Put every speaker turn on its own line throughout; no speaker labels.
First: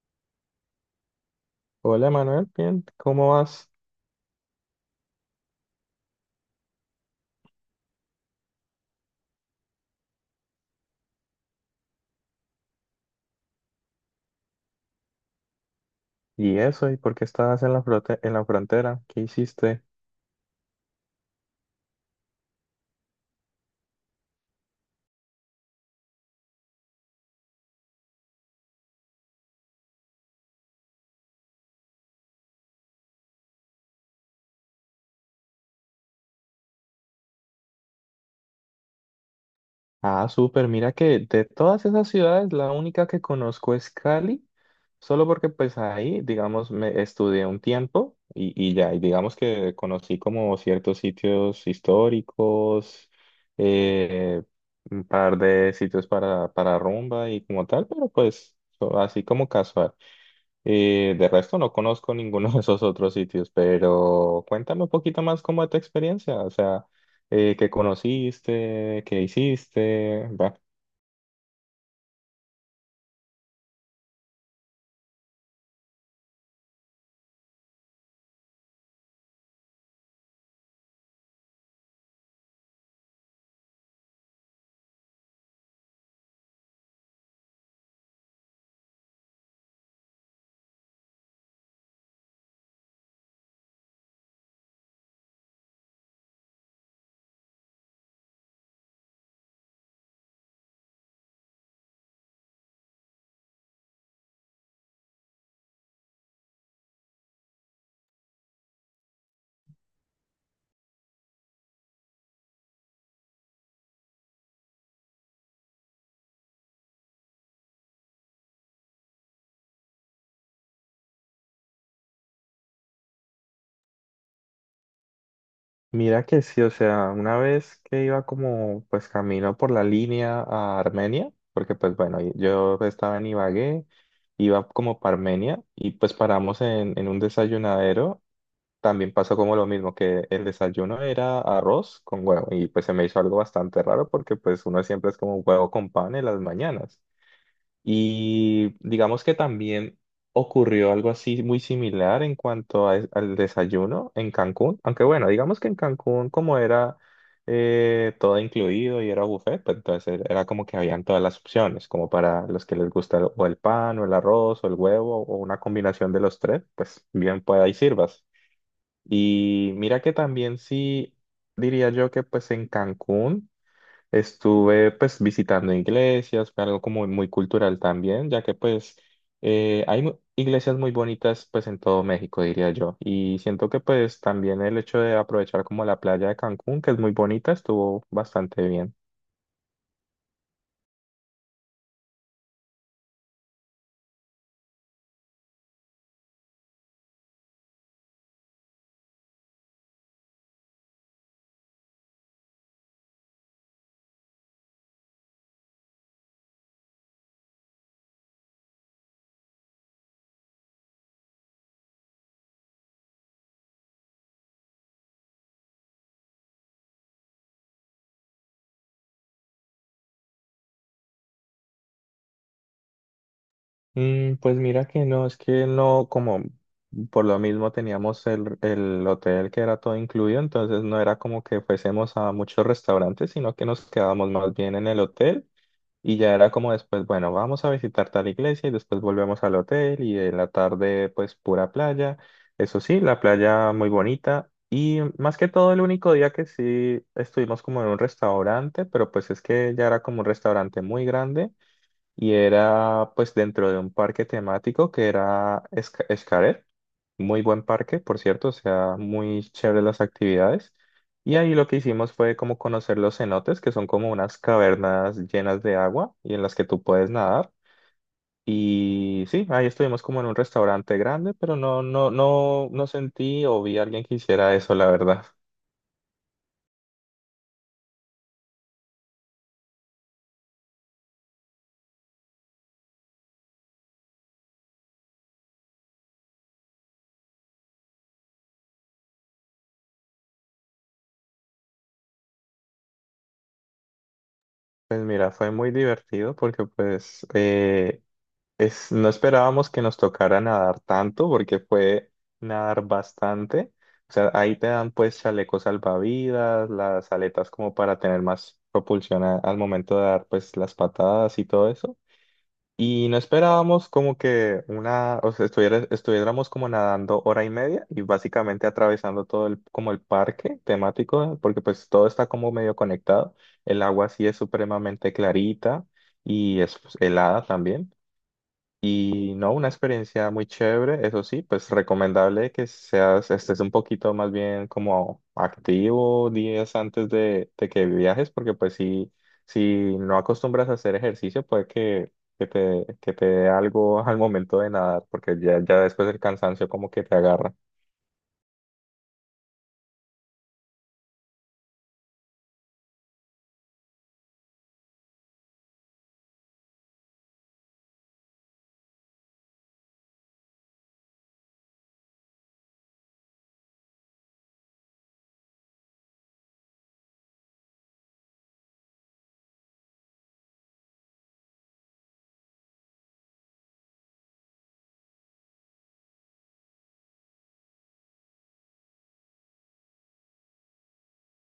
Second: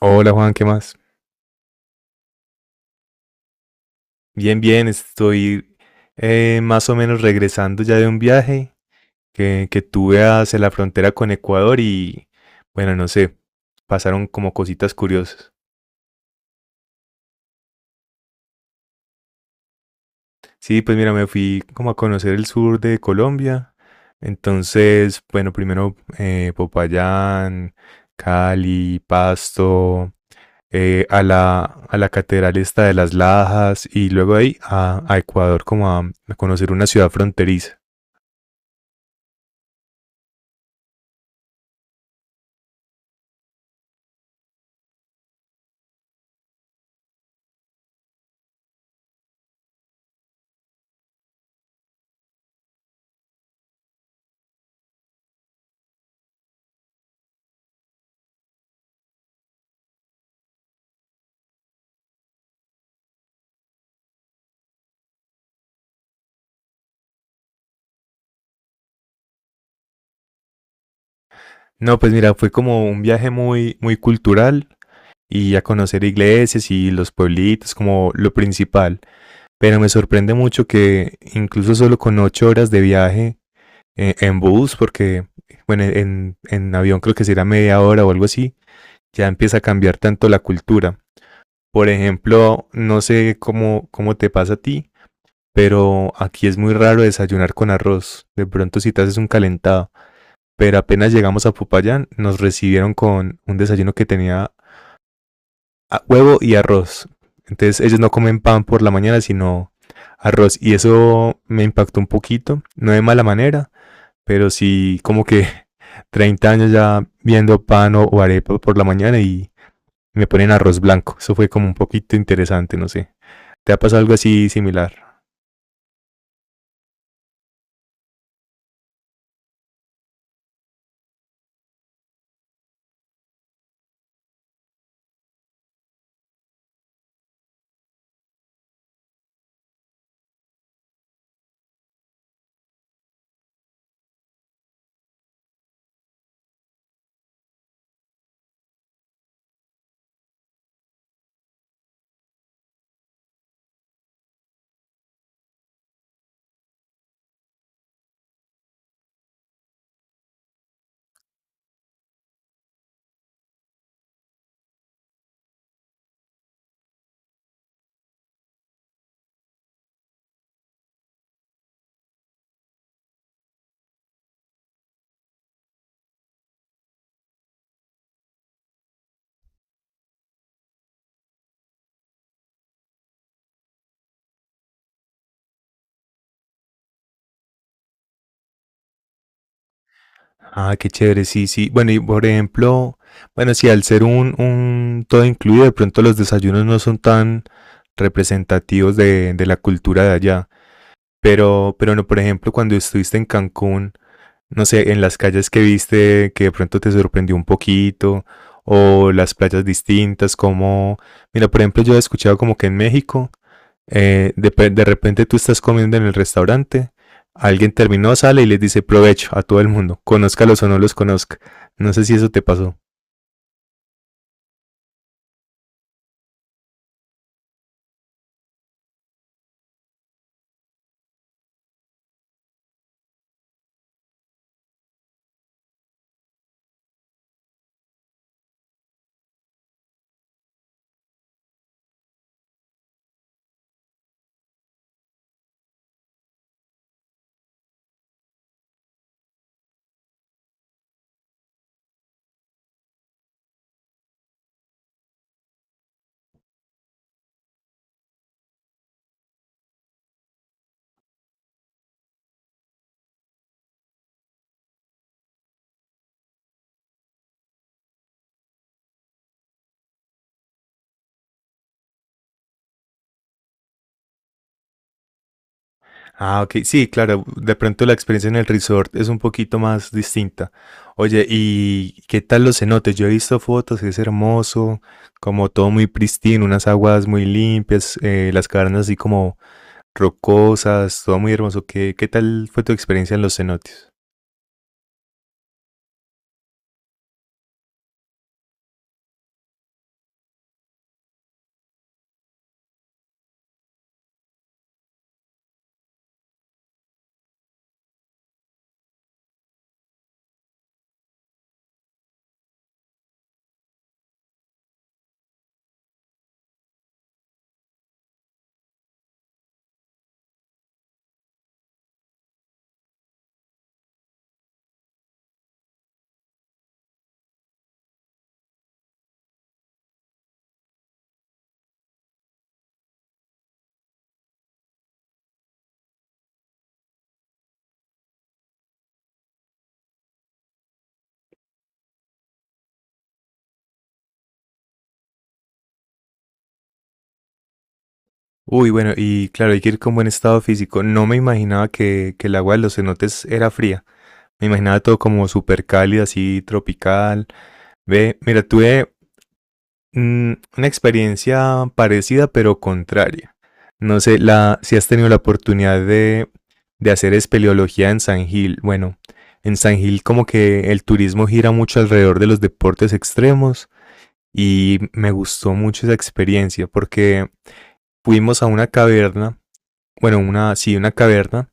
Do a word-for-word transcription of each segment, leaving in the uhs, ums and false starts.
Hola Juan, ¿qué más?
Hola Manuel, bien, ¿cómo vas?
Bien, bien, estoy eh, más o menos regresando ya de un viaje que, que tuve hacia la frontera con Ecuador y bueno, no sé, pasaron como cositas curiosas.
¿Y eso? ¿Y por qué estabas en la frote- en la frontera? ¿Qué hiciste?
Sí, pues mira, me fui como a conocer el sur de Colombia. Entonces, bueno, primero eh, Popayán, Cali, Pasto, eh, a la, a la catedral esta de las Lajas y luego ahí a, a Ecuador como a a conocer una ciudad fronteriza.
Ah, súper, mira que de todas esas ciudades la única que conozco es Cali, solo porque pues ahí, digamos, me estudié un tiempo y, y ya, y digamos que conocí como ciertos sitios históricos, eh, un par de sitios para, para rumba y como tal, pero pues so- así como casual. Y de resto no conozco ninguno de esos otros sitios, pero cuéntame un poquito más cómo es tu experiencia, o sea, eh, qué conociste, qué hiciste, va.
No, pues mira, fue como un viaje muy, muy cultural y a conocer iglesias y los pueblitos como lo principal. Pero me sorprende mucho que incluso solo con ocho horas de viaje eh, en bus, porque bueno, en, en avión creo que será media hora o algo así, ya empieza a cambiar tanto la cultura. Por ejemplo, no sé cómo, cómo te pasa a ti, pero aquí es muy raro desayunar con arroz. De pronto si te haces un calentado pero apenas llegamos a Popayán nos recibieron con un desayuno que tenía huevo y arroz. Entonces ellos no comen pan por la mañana, sino arroz. Y eso me impactó un poquito, no de mala manera, pero sí como que treinta años ya viendo pan o, o arepa por la mañana y me ponen arroz blanco. Eso fue como un poquito interesante, no sé. ¿Te ha pasado algo así similar?
Mira que sí, o sea, una vez que iba como pues camino por la línea a Armenia, porque pues bueno, y- yo estaba en Ibagué, iba como para Armenia y pues paramos en, en un desayunadero, también pasó como lo mismo, que el desayuno era arroz con huevo y pues se me hizo algo bastante raro porque pues uno siempre es como huevo con pan en las mañanas. Y digamos que también ocurrió algo así muy similar en cuanto a- al desayuno en Cancún, aunque bueno, digamos que en Cancún como era, eh, todo incluido y era buffet, pues entonces era era como que habían todas las opciones, como para los que les gusta o el pan o el arroz o el huevo o una combinación de los tres, pues bien pueda y sirvas. Y mira que también, sí, diría yo que pues en Cancún estuve pues visitando iglesias, fue algo como muy cultural también, ya que pues, eh, hay mu- iglesias muy bonitas pues en todo México, diría yo. Y siento que pues también el hecho de aprovechar como la playa de Cancún, que es muy bonita, estuvo bastante bien.
Ah, qué chévere, sí, sí. Bueno, y por ejemplo, bueno, si al ser un, un todo incluido, de pronto los desayunos no son tan representativos de, de la cultura de allá. Pero, pero no, por ejemplo, cuando estuviste en Cancún, no sé, en las calles que viste, que de pronto te sorprendió un poquito, o las playas distintas, como, mira, por ejemplo, yo he escuchado como que en México eh, de, de repente tú estás comiendo en el restaurante, alguien terminó, sale y les dice provecho a todo el mundo, conózcalos o no los conozca. No sé si eso te pasó.
Mm, pues mira que no, es que no, como por lo mismo teníamos el, el hotel que era todo incluido, entonces no era como que fuésemos a muchos restaurantes, sino que nos quedábamos más bien en el hotel, y ya era como, después, bueno, vamos a visitar tal iglesia y después volvemos al hotel y en la tarde pues pura playa. Eso sí, la playa muy bonita, y más que todo el único día que sí estuvimos como en un restaurante, pero pues es que ya era como un restaurante muy grande y era pues dentro de un parque temático que era Esca- Xcaret, muy buen parque, por cierto, o sea, muy chévere las actividades. Y ahí lo que hicimos fue como conocer los cenotes, que son como unas cavernas llenas de agua y en las que tú puedes nadar. Y sí, ahí estuvimos como en un restaurante grande, pero no, no, no, no sentí o vi a alguien que hiciera eso, la verdad.
Ah, ok, sí, claro, de pronto la experiencia en el resort es un poquito más distinta. Oye, ¿y qué tal los cenotes? Yo he visto fotos, es hermoso, como todo muy pristino, unas aguas muy limpias, eh, las cavernas así como rocosas, todo muy hermoso. ¿Qué, qué tal fue tu experiencia en los cenotes?
Pues mira, fue muy divertido porque pues, eh, Es, no esperábamos que nos tocara nadar tanto, porque fue nadar bastante. O sea, ahí te dan pues chalecos salvavidas, las aletas como para tener más propulsión a- al momento de dar pues las patadas y todo eso. Y no esperábamos como que una, o sea, estuviera- estuviéramos como nadando hora y media y básicamente atravesando todo el, como el parque temático, porque pues todo está como medio conectado. El agua sí es supremamente clarita, y es pues helada también. Y no, una experiencia muy chévere. Eso sí, pues recomendable que seas, estés un poquito más bien como activo días antes de, de que viajes, porque pues si, si, no acostumbras a hacer ejercicio, puede que, que te, que te dé algo al momento de nadar, porque ya, ya después el cansancio como que te agarra.
Uy, bueno, y claro, hay que ir con buen estado físico. No me imaginaba que, que el agua de los cenotes era fría. Me imaginaba todo como súper cálido, así tropical. Ve, mira, tuve mm, una experiencia parecida pero contraria. No sé la, si has tenido la oportunidad de, de hacer espeleología en San Gil. Bueno, en San Gil como que el turismo gira mucho alrededor de los deportes extremos y me gustó mucho esa experiencia porque fuimos a una caverna bueno, una, sí, una caverna.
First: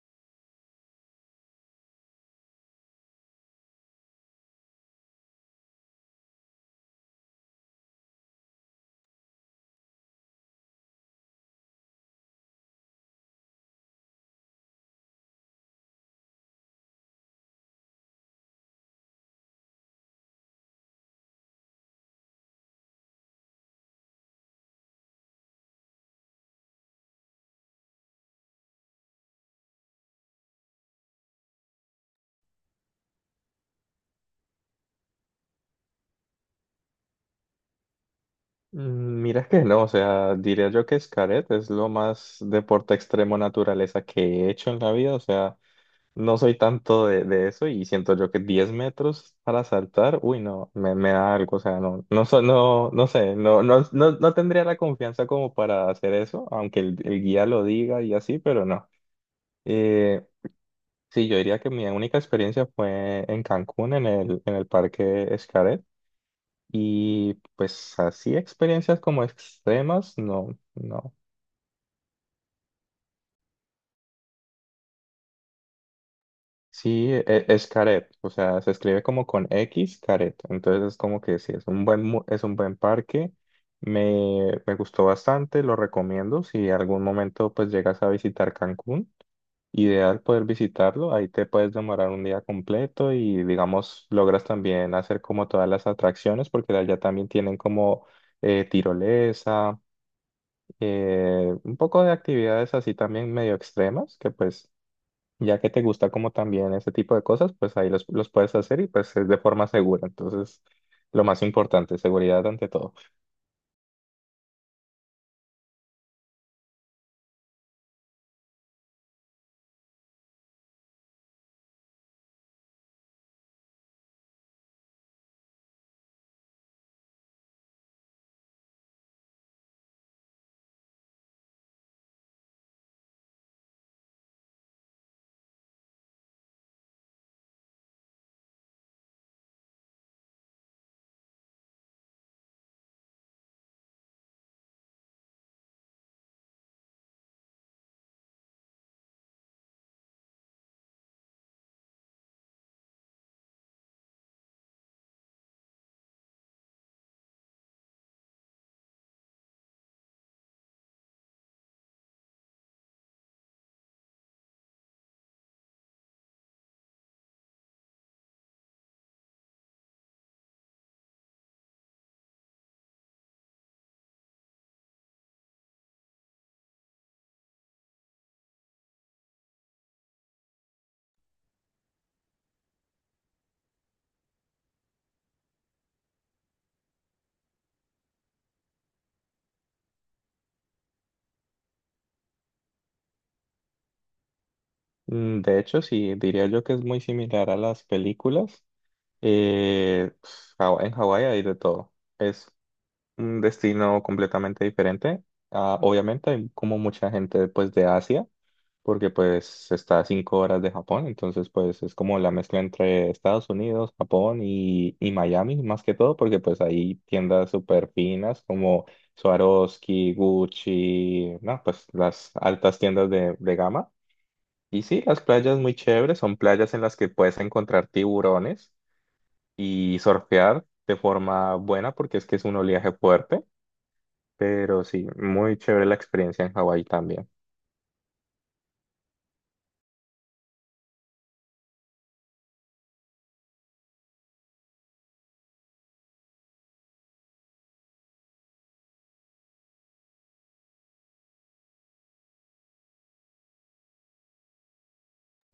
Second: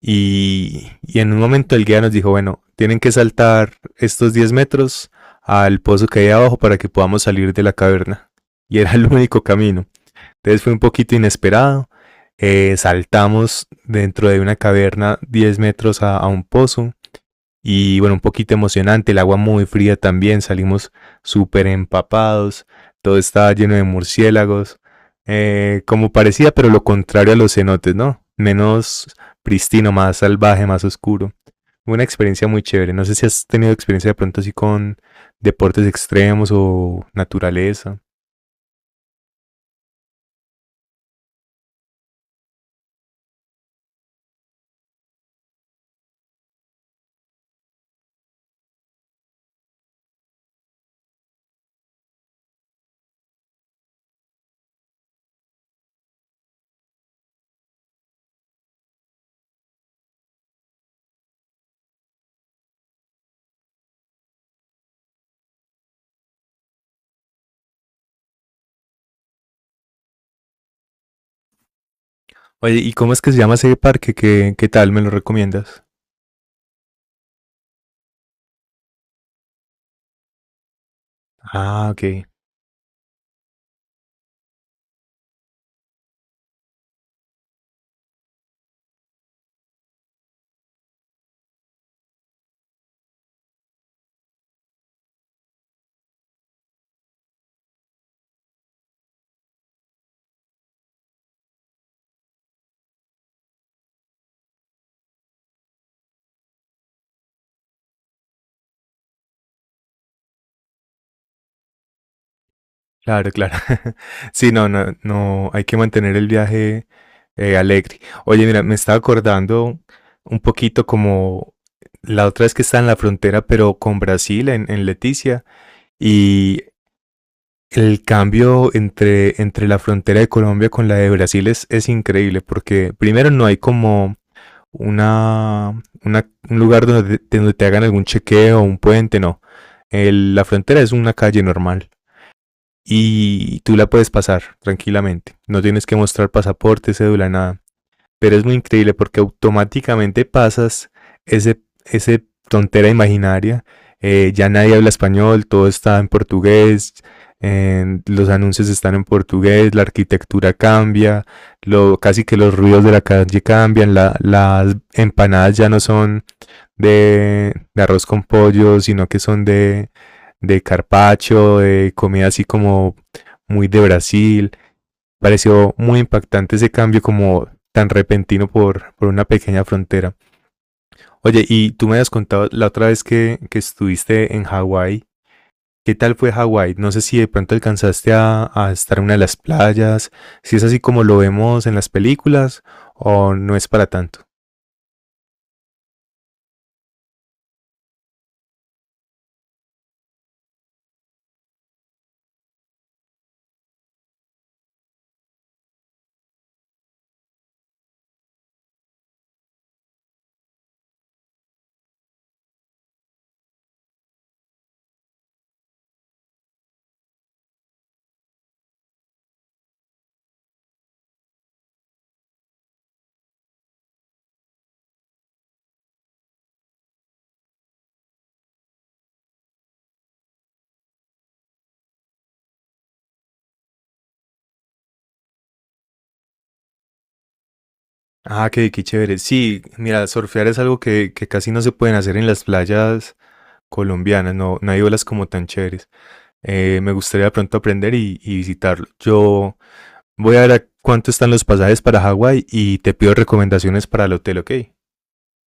Y, y en un momento el guía nos dijo, bueno, tienen que saltar estos diez metros al pozo que hay abajo para que podamos salir de la caverna. Y era el único camino. Entonces fue un poquito inesperado. Eh, saltamos dentro de una caverna diez metros a, a un pozo. Y bueno, un poquito emocionante, el agua muy fría también, salimos súper empapados, todo estaba lleno de murciélagos, eh, como parecía, pero lo contrario a los cenotes, ¿no? Menos pristino, más salvaje, más oscuro. Una experiencia muy chévere. No sé si has tenido experiencia de pronto así con deportes extremos o naturaleza.
Mm, Mira que no, o sea, diría yo que Xcaret es lo más deporte extremo naturaleza que he hecho en la vida, o sea... No soy tanto de, de eso, y siento yo que diez metros para saltar, uy, no, me, me da algo, o sea, no, no, so- no, no sé, no, no, no, no tendría la confianza como para hacer eso, aunque el, el guía lo diga y así, pero no. Eh, sí, yo diría que mi única experiencia fue en Cancún, en el, en el Parque Xcaret, y pues así experiencias como extremas, no, no.
Oye, ¿y cómo es que se llama ese parque? ¿Qué, qué tal? ¿Me lo recomiendas?
Sí, e- es, Caret, o sea, se escribe como con X, Caret. Entonces es como que sí, es un
Ah,
buen,
ok.
mu- es un buen parque. Me, me gustó bastante, lo recomiendo. Si algún momento pues llegas a visitar Cancún, ideal poder visitarlo. Ahí te puedes demorar un día completo, y digamos logras también hacer como todas las atracciones, porque allá también tienen como, eh, tirolesa, eh, un poco de actividades así también medio extremas, que pues ya que te gusta como también ese tipo de cosas, pues ahí los, los puedes hacer y pues es de forma segura. Entonces, lo más importante, seguridad ante todo.
Claro, claro. Sí, no, no, no, hay que mantener el viaje eh, alegre. Oye, mira, me estaba acordando un poquito como la otra vez que estaba en la frontera, pero con Brasil, en, en Leticia, y el cambio entre, entre la frontera de Colombia con la de Brasil es, es increíble, porque primero no hay como una, una- un lugar donde, te donde te hagan algún chequeo, o un puente, no. El- la frontera es una calle normal y tú la puedes pasar tranquilamente. No tienes que mostrar pasaporte, cédula, nada. Pero es muy increíble porque automáticamente pasas ese, ese tontera imaginaria. Eh, ya nadie habla español, todo está en portugués, eh, los anuncios están en portugués, la arquitectura cambia, lo, casi que los ruidos de la calle cambian, la, las empanadas ya no son de, de arroz con pollo, sino que son de, de carpacho, de comida así como muy de Brasil. Pareció muy impactante ese cambio como tan repentino por, por una pequeña frontera. Oye, y tú me habías contado la otra vez que, que estuviste en Hawái. ¿Qué tal fue Hawái? No sé si de pronto alcanzaste a, a estar en una de las playas, si es así como lo vemos en las películas o no es para tanto.
Mm, De hecho, sí, diría yo que es muy similar a las películas. Eh, Haw- en Hawái hay de todo. Es un destino completamente diferente. Ah, obviamente hay como mucha gente pues de Asia. Porque pues está a cinco horas de Japón, entonces pues es como la mezcla entre Estados Unidos, Japón y, y Miami, más que todo, porque pues hay tiendas súper finas como Swarovski, Gucci, no, pues las altas tiendas de, de gama. Y sí, las playas muy chéveres, son playas en las que puedes encontrar tiburones y surfear de forma buena, porque es que es un oleaje fuerte, pero sí, muy chévere la experiencia en Hawái también.
Ah, qué, qué chévere. Sí, mira, surfear es algo que, que casi no se pueden hacer en las playas colombianas, no, no hay olas como tan chéveres. Eh, me gustaría de pronto aprender y, y visitarlo. Yo voy a ver a cuánto están los pasajes para Hawái y te pido recomendaciones para el hotel, ¿ok?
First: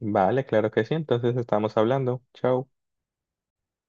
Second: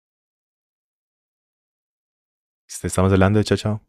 Vale, claro que sí, entonces estamos hablando. Chao.
Estamos hablando de chao, chao.